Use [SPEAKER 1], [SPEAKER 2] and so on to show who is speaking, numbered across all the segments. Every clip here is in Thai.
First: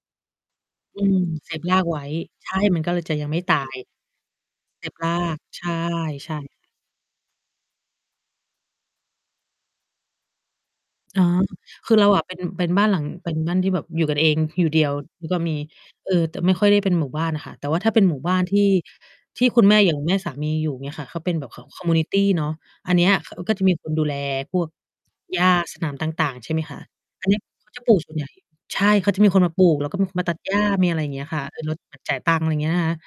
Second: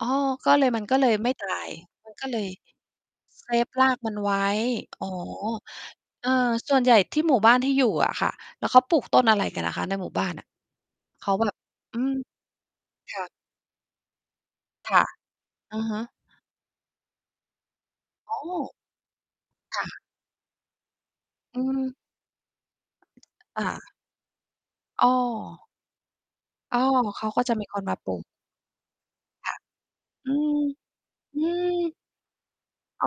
[SPEAKER 1] อ๋อ ก็เลย มันก็
[SPEAKER 2] อื
[SPEAKER 1] เลย
[SPEAKER 2] ม
[SPEAKER 1] ไม่ต
[SPEAKER 2] เ
[SPEAKER 1] า
[SPEAKER 2] ซฟ
[SPEAKER 1] ย
[SPEAKER 2] รากไว้
[SPEAKER 1] มัน ก็เล
[SPEAKER 2] ใ
[SPEAKER 1] ย
[SPEAKER 2] ช่ มันก็เลยจะยังไม่
[SPEAKER 1] เซ
[SPEAKER 2] ตา
[SPEAKER 1] ฟ
[SPEAKER 2] ย
[SPEAKER 1] รากมันไว้
[SPEAKER 2] เซฟ
[SPEAKER 1] อ๋
[SPEAKER 2] ร
[SPEAKER 1] อ
[SPEAKER 2] าก ใช่
[SPEAKER 1] เอ
[SPEAKER 2] ใช
[SPEAKER 1] อ
[SPEAKER 2] ่ค่ะ
[SPEAKER 1] ส่วนใหญ่ที่หมู่บ้านที่อยู่อะค่ะ แล้วเขาปลูกต้นอะไรกันอะคะ ในหมู่บ้านอะ?
[SPEAKER 2] อา
[SPEAKER 1] เขาแบบ
[SPEAKER 2] คื
[SPEAKER 1] อ
[SPEAKER 2] อ
[SPEAKER 1] ื
[SPEAKER 2] เรา
[SPEAKER 1] ม
[SPEAKER 2] อะเป็น เป็นบ้านหลัง
[SPEAKER 1] ค่
[SPEAKER 2] เป
[SPEAKER 1] ะ
[SPEAKER 2] ็นบ้านที่แบบอยู่กันเอง อยู่เดีย
[SPEAKER 1] ค
[SPEAKER 2] ว
[SPEAKER 1] ่ะ
[SPEAKER 2] แล้วก็มี
[SPEAKER 1] อะฮ
[SPEAKER 2] เ
[SPEAKER 1] ะ
[SPEAKER 2] อ่อ แต่ไม่ค่อยได้เป็นหมู่บ้านค่ะ แต่ว่าถ้าเป็นหมู่บ้
[SPEAKER 1] อ๋
[SPEAKER 2] านที
[SPEAKER 1] อ
[SPEAKER 2] ่ ที่คุณแม่
[SPEAKER 1] ค่
[SPEAKER 2] อย่า
[SPEAKER 1] ะ
[SPEAKER 2] งแม่สามีอยู่ เงี้ยค่ะ เขาเป็นแบบข
[SPEAKER 1] อื
[SPEAKER 2] อง คอมมิว
[SPEAKER 1] ม
[SPEAKER 2] นิตี เนาะ อันเนี้ย คน ก็จ
[SPEAKER 1] อ
[SPEAKER 2] ะมีค
[SPEAKER 1] า
[SPEAKER 2] นดูแลพวก
[SPEAKER 1] อ้อ
[SPEAKER 2] หญ้า สนามต่าง ๆ ใช่ไหมค
[SPEAKER 1] อ้
[SPEAKER 2] ะ
[SPEAKER 1] อ เข
[SPEAKER 2] อัน
[SPEAKER 1] า
[SPEAKER 2] เนี้
[SPEAKER 1] ก
[SPEAKER 2] ย
[SPEAKER 1] ็จะม
[SPEAKER 2] เ
[SPEAKER 1] ี
[SPEAKER 2] ขา
[SPEAKER 1] ค
[SPEAKER 2] จะ
[SPEAKER 1] น
[SPEAKER 2] ปล
[SPEAKER 1] ม
[SPEAKER 2] ู
[SPEAKER 1] า
[SPEAKER 2] ก
[SPEAKER 1] ป
[SPEAKER 2] ส่
[SPEAKER 1] ล
[SPEAKER 2] วน
[SPEAKER 1] ู
[SPEAKER 2] ให
[SPEAKER 1] ก
[SPEAKER 2] ญ่ ใช่ เขาจะมีคน
[SPEAKER 1] ค
[SPEAKER 2] มา
[SPEAKER 1] ่ะ
[SPEAKER 2] ปลูก แล้วก็มีคนมา
[SPEAKER 1] อ
[SPEAKER 2] ตั
[SPEAKER 1] ื
[SPEAKER 2] ดหญ้า
[SPEAKER 1] ม
[SPEAKER 2] มีอะไรอย่างเงี้ยค
[SPEAKER 1] อื
[SPEAKER 2] ่ะ เออ รด เหม
[SPEAKER 1] ม
[SPEAKER 2] ือนจ่ายตังค์ อะไรอย่างเงี้ยนะคะ
[SPEAKER 1] อ้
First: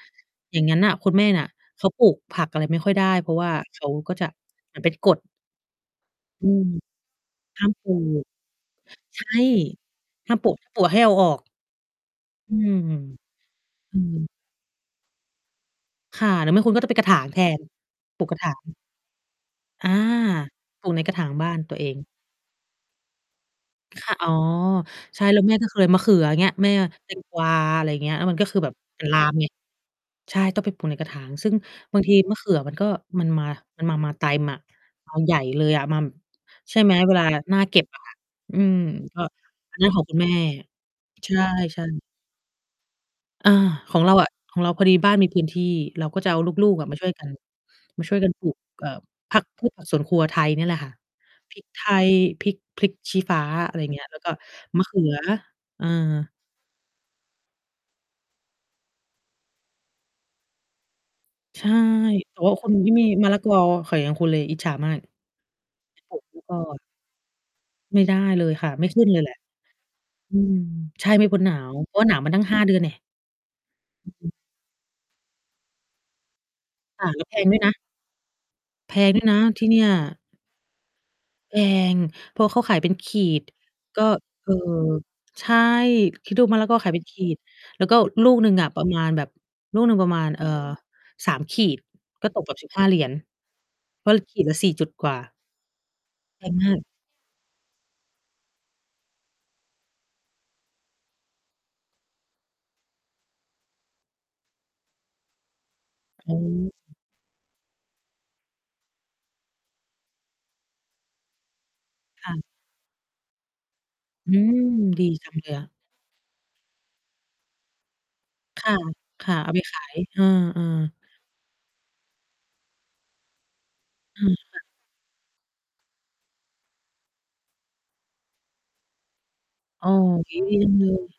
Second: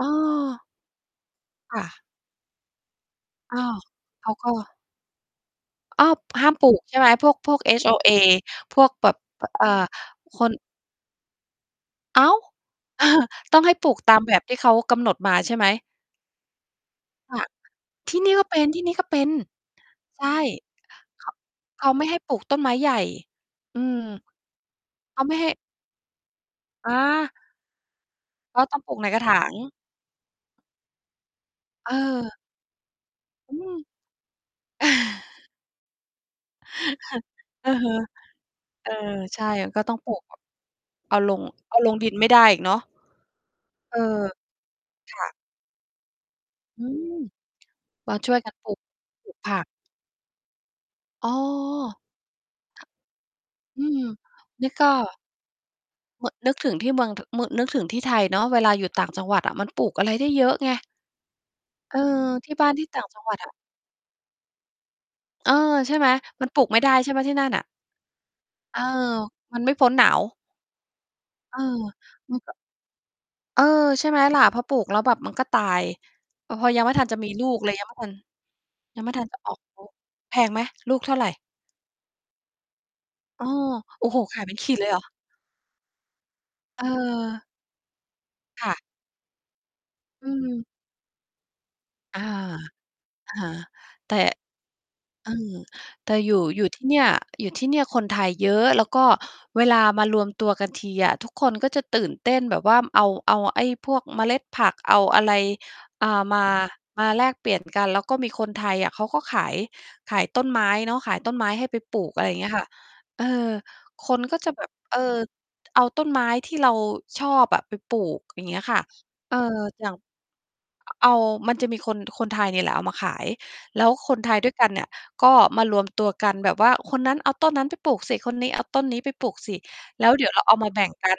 [SPEAKER 2] อย่
[SPEAKER 1] อ
[SPEAKER 2] างงั้นน่ะคุณแม่เนี่ย
[SPEAKER 1] ค
[SPEAKER 2] เ
[SPEAKER 1] ่
[SPEAKER 2] ขา
[SPEAKER 1] ะ
[SPEAKER 2] ปลูกผักอะไรไม่ค่อยได้ เพราะว่า
[SPEAKER 1] อ้าว
[SPEAKER 2] เขาก็จ
[SPEAKER 1] เข
[SPEAKER 2] ะ
[SPEAKER 1] าก็
[SPEAKER 2] มันเป็นกฎ
[SPEAKER 1] อ้าว ห
[SPEAKER 2] อื
[SPEAKER 1] ้าม
[SPEAKER 2] ม
[SPEAKER 1] ปลูกใช่ไหม? พวก พวก
[SPEAKER 2] ห้ามปลู
[SPEAKER 1] HOA
[SPEAKER 2] ก
[SPEAKER 1] พวกแบบ
[SPEAKER 2] ใช่
[SPEAKER 1] อ อ่า
[SPEAKER 2] ห้าม
[SPEAKER 1] ค
[SPEAKER 2] ปลู
[SPEAKER 1] น
[SPEAKER 2] ก ถ้าปลูกให้เอาออก
[SPEAKER 1] อ้าว
[SPEAKER 2] อืม
[SPEAKER 1] ต้องให้ปลู
[SPEAKER 2] อื
[SPEAKER 1] กต
[SPEAKER 2] ม
[SPEAKER 1] ามแบบที่เขากำหนดมา ใช่ไหม
[SPEAKER 2] ค่ะ หรือไม่ คุณก็จะไปกระถาง
[SPEAKER 1] ค
[SPEAKER 2] แ
[SPEAKER 1] ่
[SPEAKER 2] ท
[SPEAKER 1] ะ
[SPEAKER 2] น
[SPEAKER 1] ที
[SPEAKER 2] ป
[SPEAKER 1] ่
[SPEAKER 2] ลู
[SPEAKER 1] น
[SPEAKER 2] ก
[SPEAKER 1] ี่
[SPEAKER 2] กระ
[SPEAKER 1] ก
[SPEAKER 2] ถ
[SPEAKER 1] ็เ
[SPEAKER 2] าง
[SPEAKER 1] ป็น
[SPEAKER 2] อา
[SPEAKER 1] ๆ ใช่
[SPEAKER 2] ปลูกในกระถ
[SPEAKER 1] เข
[SPEAKER 2] าง
[SPEAKER 1] า
[SPEAKER 2] บ้านตัว
[SPEAKER 1] เข
[SPEAKER 2] เอ
[SPEAKER 1] า
[SPEAKER 2] ง
[SPEAKER 1] ไม่ให้ปลูกต้นไม้ใหญ่ อื
[SPEAKER 2] ค
[SPEAKER 1] ม
[SPEAKER 2] ่ะ อ๋อ
[SPEAKER 1] เข
[SPEAKER 2] ใช่
[SPEAKER 1] าไม
[SPEAKER 2] แ
[SPEAKER 1] ่
[SPEAKER 2] ล้ว
[SPEAKER 1] ให้
[SPEAKER 2] แม่ก็เคย มะเขือ เงี้ย แม่ อะ
[SPEAKER 1] อ
[SPEAKER 2] แตง
[SPEAKER 1] า
[SPEAKER 2] กวา อะไรอย่างเงี้ย มันก็คื
[SPEAKER 1] ก
[SPEAKER 2] อ
[SPEAKER 1] ็
[SPEAKER 2] แบ
[SPEAKER 1] ต
[SPEAKER 2] บ
[SPEAKER 1] ้องปลู
[SPEAKER 2] เ
[SPEAKER 1] ก
[SPEAKER 2] ป็
[SPEAKER 1] ใ
[SPEAKER 2] น
[SPEAKER 1] น
[SPEAKER 2] ล
[SPEAKER 1] กร
[SPEAKER 2] า
[SPEAKER 1] ะถ
[SPEAKER 2] มไ
[SPEAKER 1] า
[SPEAKER 2] ง
[SPEAKER 1] ง
[SPEAKER 2] ใช่ ต้องไปปลูกในกระถาง ซึ่ง
[SPEAKER 1] เ
[SPEAKER 2] บางทีมะ
[SPEAKER 1] ออ
[SPEAKER 2] เขือ มันก็มันมา
[SPEAKER 1] อืม
[SPEAKER 2] มันมา มาเต็มอะ มาใหญ่เลยอะ มา ใช่ไหม
[SPEAKER 1] ค
[SPEAKER 2] เว
[SPEAKER 1] ่ะ
[SPEAKER 2] ลาหน้า
[SPEAKER 1] อื
[SPEAKER 2] เก
[SPEAKER 1] อ
[SPEAKER 2] ็บ
[SPEAKER 1] ฮึ
[SPEAKER 2] อะค่ะ อืม
[SPEAKER 1] เออ
[SPEAKER 2] ก็
[SPEAKER 1] ใช่ มั
[SPEAKER 2] อ
[SPEAKER 1] น
[SPEAKER 2] ัน
[SPEAKER 1] ก็
[SPEAKER 2] นั้น
[SPEAKER 1] ต้อ
[SPEAKER 2] ข
[SPEAKER 1] ง
[SPEAKER 2] อง
[SPEAKER 1] ปล
[SPEAKER 2] ค
[SPEAKER 1] ู
[SPEAKER 2] ุณ
[SPEAKER 1] ก
[SPEAKER 2] แม
[SPEAKER 1] แ
[SPEAKER 2] ่
[SPEAKER 1] บบ เอา
[SPEAKER 2] ใ
[SPEAKER 1] ล
[SPEAKER 2] ช
[SPEAKER 1] ง เอา
[SPEAKER 2] ่
[SPEAKER 1] ลง
[SPEAKER 2] ๆ
[SPEAKER 1] ดินไม่ได้อีกเนาะ
[SPEAKER 2] อา
[SPEAKER 1] เ
[SPEAKER 2] ข
[SPEAKER 1] อ
[SPEAKER 2] อ
[SPEAKER 1] อ
[SPEAKER 2] งเราอะ ของเราพอดีบ้า
[SPEAKER 1] ค
[SPEAKER 2] น
[SPEAKER 1] ่
[SPEAKER 2] มี
[SPEAKER 1] ะ
[SPEAKER 2] พื้นที่ เราก็จะเอาลูก ๆ
[SPEAKER 1] อ
[SPEAKER 2] อ
[SPEAKER 1] ื
[SPEAKER 2] ะมา ช
[SPEAKER 1] ม
[SPEAKER 2] ่วยกัน มาช
[SPEAKER 1] ม
[SPEAKER 2] ่
[SPEAKER 1] า
[SPEAKER 2] วยกั
[SPEAKER 1] ช
[SPEAKER 2] น
[SPEAKER 1] ่วย
[SPEAKER 2] ปล
[SPEAKER 1] ก
[SPEAKER 2] ู
[SPEAKER 1] ัน
[SPEAKER 2] ก
[SPEAKER 1] ปลูก
[SPEAKER 2] เอ่อ
[SPEAKER 1] ปลู
[SPEAKER 2] ผ
[SPEAKER 1] ก
[SPEAKER 2] ัก
[SPEAKER 1] ผั
[SPEAKER 2] พ
[SPEAKER 1] ก
[SPEAKER 2] วกผักสวนครัวไทยนี่แหละค่ะ
[SPEAKER 1] อ้
[SPEAKER 2] พริก ไท
[SPEAKER 1] อ
[SPEAKER 2] ย พริก พริกชี้ฟ้า อะไร
[SPEAKER 1] อื
[SPEAKER 2] อย่างเงี
[SPEAKER 1] ม
[SPEAKER 2] ้ย แล้วก็
[SPEAKER 1] นี่
[SPEAKER 2] ม
[SPEAKER 1] ก
[SPEAKER 2] ะ
[SPEAKER 1] ็
[SPEAKER 2] เขือ เออ
[SPEAKER 1] อ นึกถึงที่เมือง ท นึกถึงที่ไทยเนาะ เวลาอยู่ต่างจังหวัดอะมันปลูกอะไรได้เยอะไง
[SPEAKER 2] ใช่
[SPEAKER 1] เออ
[SPEAKER 2] แต่
[SPEAKER 1] ท
[SPEAKER 2] ว่
[SPEAKER 1] ี
[SPEAKER 2] า
[SPEAKER 1] ่
[SPEAKER 2] ค
[SPEAKER 1] บ้า
[SPEAKER 2] น
[SPEAKER 1] นที
[SPEAKER 2] ท
[SPEAKER 1] ่
[SPEAKER 2] ี่
[SPEAKER 1] ต่
[SPEAKER 2] ม
[SPEAKER 1] า
[SPEAKER 2] ี
[SPEAKER 1] งจั
[SPEAKER 2] ม
[SPEAKER 1] ง
[SPEAKER 2] ะ
[SPEAKER 1] หว
[SPEAKER 2] ล
[SPEAKER 1] ัด
[SPEAKER 2] ะก
[SPEAKER 1] อะ
[SPEAKER 2] อ ค่ะ อย่างคุณเลย อิจฉามาก
[SPEAKER 1] เออ ใช่ไหม
[SPEAKER 2] ปลูก ไม่
[SPEAKER 1] มัน
[SPEAKER 2] พ
[SPEAKER 1] ปลูกไม
[SPEAKER 2] อ
[SPEAKER 1] ่ได้ใช่ไหมที่นั่นน่ะ?
[SPEAKER 2] ไม่ได้เลยค่ะ
[SPEAKER 1] เออ
[SPEAKER 2] ไม่ขึ้นเลยแหละ
[SPEAKER 1] มันไม่พ้นหนาว
[SPEAKER 2] อือ ใช่ ไม่พ้นหน
[SPEAKER 1] เ
[SPEAKER 2] า
[SPEAKER 1] ออ
[SPEAKER 2] ว เพราะหนาวมา
[SPEAKER 1] นี
[SPEAKER 2] ต
[SPEAKER 1] ่
[SPEAKER 2] ั้ง
[SPEAKER 1] ก็
[SPEAKER 2] 5 เดือนแน่ะ
[SPEAKER 1] เออ ใช
[SPEAKER 2] อ
[SPEAKER 1] ่
[SPEAKER 2] ื
[SPEAKER 1] ไ
[SPEAKER 2] อ
[SPEAKER 1] หม
[SPEAKER 2] ฮึ
[SPEAKER 1] ล่ะ พอปลูกแล้วแบบมันก็ตาย พอยังไม่
[SPEAKER 2] ค
[SPEAKER 1] ทั
[SPEAKER 2] ่
[SPEAKER 1] น
[SPEAKER 2] ะ
[SPEAKER 1] จะ
[SPEAKER 2] แล้ว
[SPEAKER 1] มี
[SPEAKER 2] แพ
[SPEAKER 1] ล
[SPEAKER 2] ง
[SPEAKER 1] ู
[SPEAKER 2] ด้ว
[SPEAKER 1] ก
[SPEAKER 2] ย
[SPEAKER 1] เ
[SPEAKER 2] น
[SPEAKER 1] ล
[SPEAKER 2] ะ
[SPEAKER 1] ย ยัง ไม่ทัน
[SPEAKER 2] แพ
[SPEAKER 1] ยังไ
[SPEAKER 2] ง
[SPEAKER 1] ม่
[SPEAKER 2] ด้
[SPEAKER 1] ทั
[SPEAKER 2] วย
[SPEAKER 1] น
[SPEAKER 2] น
[SPEAKER 1] จะ
[SPEAKER 2] ะ
[SPEAKER 1] ออก
[SPEAKER 2] ที่เน
[SPEAKER 1] ลู
[SPEAKER 2] ี่ย
[SPEAKER 1] ก แพงไหม? ลูกเท่าไร?
[SPEAKER 2] แพง เพราะเขาขายเป็นขีด
[SPEAKER 1] อ้อ
[SPEAKER 2] ก็
[SPEAKER 1] โอ้โฮ ขา
[SPEAKER 2] เ
[SPEAKER 1] ย
[SPEAKER 2] อ
[SPEAKER 1] เป
[SPEAKER 2] อ
[SPEAKER 1] ็นขีดเลยเหรอ?
[SPEAKER 2] ใช่ คิดดูมะละกอขายเป็นขีด
[SPEAKER 1] เออ
[SPEAKER 2] แล้วก็ลูกหนึ่ง
[SPEAKER 1] ค
[SPEAKER 2] อะ
[SPEAKER 1] ่
[SPEAKER 2] ป
[SPEAKER 1] ะ
[SPEAKER 2] ระมาณแบบลูกหนึ่งประมา
[SPEAKER 1] อื
[SPEAKER 2] ณ เอ่อ
[SPEAKER 1] ม
[SPEAKER 2] 3 ขีด
[SPEAKER 1] อา
[SPEAKER 2] ก็ ตกแบบ $15
[SPEAKER 1] อา
[SPEAKER 2] เพรา
[SPEAKER 1] แต
[SPEAKER 2] ะ
[SPEAKER 1] ่
[SPEAKER 2] ขีดละ 4 จุดกว่า
[SPEAKER 1] เออ แต่อยู่
[SPEAKER 2] แพง
[SPEAKER 1] อยู
[SPEAKER 2] ม
[SPEAKER 1] ่
[SPEAKER 2] า
[SPEAKER 1] ท
[SPEAKER 2] ก
[SPEAKER 1] ี่เนี่ย อยู่ที่เนี่ยคนไทยเยอะ แล้วก็เวลามารวมตัวกันทีอะทุกคนก็จะตื่นเต้นแบบว่าเอา เอาไอ้พวกเมล็ดผัก เอาอะไร อ่า
[SPEAKER 2] อื
[SPEAKER 1] มา
[SPEAKER 2] ม
[SPEAKER 1] มาแลกเปลี่ยนกัน แล้วก็มีคนไทยอะเขาก็ขาย ขายต้นไม้เนาะ ขายต้นไม้ให้ไปปลูก อะไ
[SPEAKER 2] ค
[SPEAKER 1] รอ
[SPEAKER 2] ่
[SPEAKER 1] ย่า
[SPEAKER 2] ะ
[SPEAKER 1] งเงี้ยค่ะ เออ คน
[SPEAKER 2] อื
[SPEAKER 1] ก็จะ
[SPEAKER 2] ม
[SPEAKER 1] แบบ เออ
[SPEAKER 2] ดีจังเลยอะ
[SPEAKER 1] เอาต้นไม้ ที่เรา ชอบอะไปปลูก อย่างเงี
[SPEAKER 2] ค
[SPEAKER 1] ้ย
[SPEAKER 2] ่ะ
[SPEAKER 1] ค่ะ
[SPEAKER 2] ค
[SPEAKER 1] เ
[SPEAKER 2] ่
[SPEAKER 1] อ
[SPEAKER 2] ะ
[SPEAKER 1] อ
[SPEAKER 2] เอาไปขา
[SPEAKER 1] อย่า
[SPEAKER 2] ย
[SPEAKER 1] ง
[SPEAKER 2] เออ ๆ
[SPEAKER 1] เอา มันจะมีคน คนไทยนี่แหละเอามาขาย แล้วค
[SPEAKER 2] เอ
[SPEAKER 1] นไท
[SPEAKER 2] อ
[SPEAKER 1] ยด้ว
[SPEAKER 2] ค
[SPEAKER 1] ย
[SPEAKER 2] ่ะ
[SPEAKER 1] กันเนี่ย ก็มารวมตัว กันแบบว่าคนนั้นเอาต้นนั้นไปปลูกสิ คนนี้เอาต้นนี้ไปปลูกสิ
[SPEAKER 2] อ้อ
[SPEAKER 1] แล้วเดี๋ยว
[SPEAKER 2] ห
[SPEAKER 1] เร
[SPEAKER 2] ิ
[SPEAKER 1] า
[SPEAKER 2] ว
[SPEAKER 1] เอา ม
[SPEAKER 2] จั
[SPEAKER 1] า
[SPEAKER 2] ง
[SPEAKER 1] แบ
[SPEAKER 2] เล
[SPEAKER 1] ่งก
[SPEAKER 2] ย
[SPEAKER 1] ัน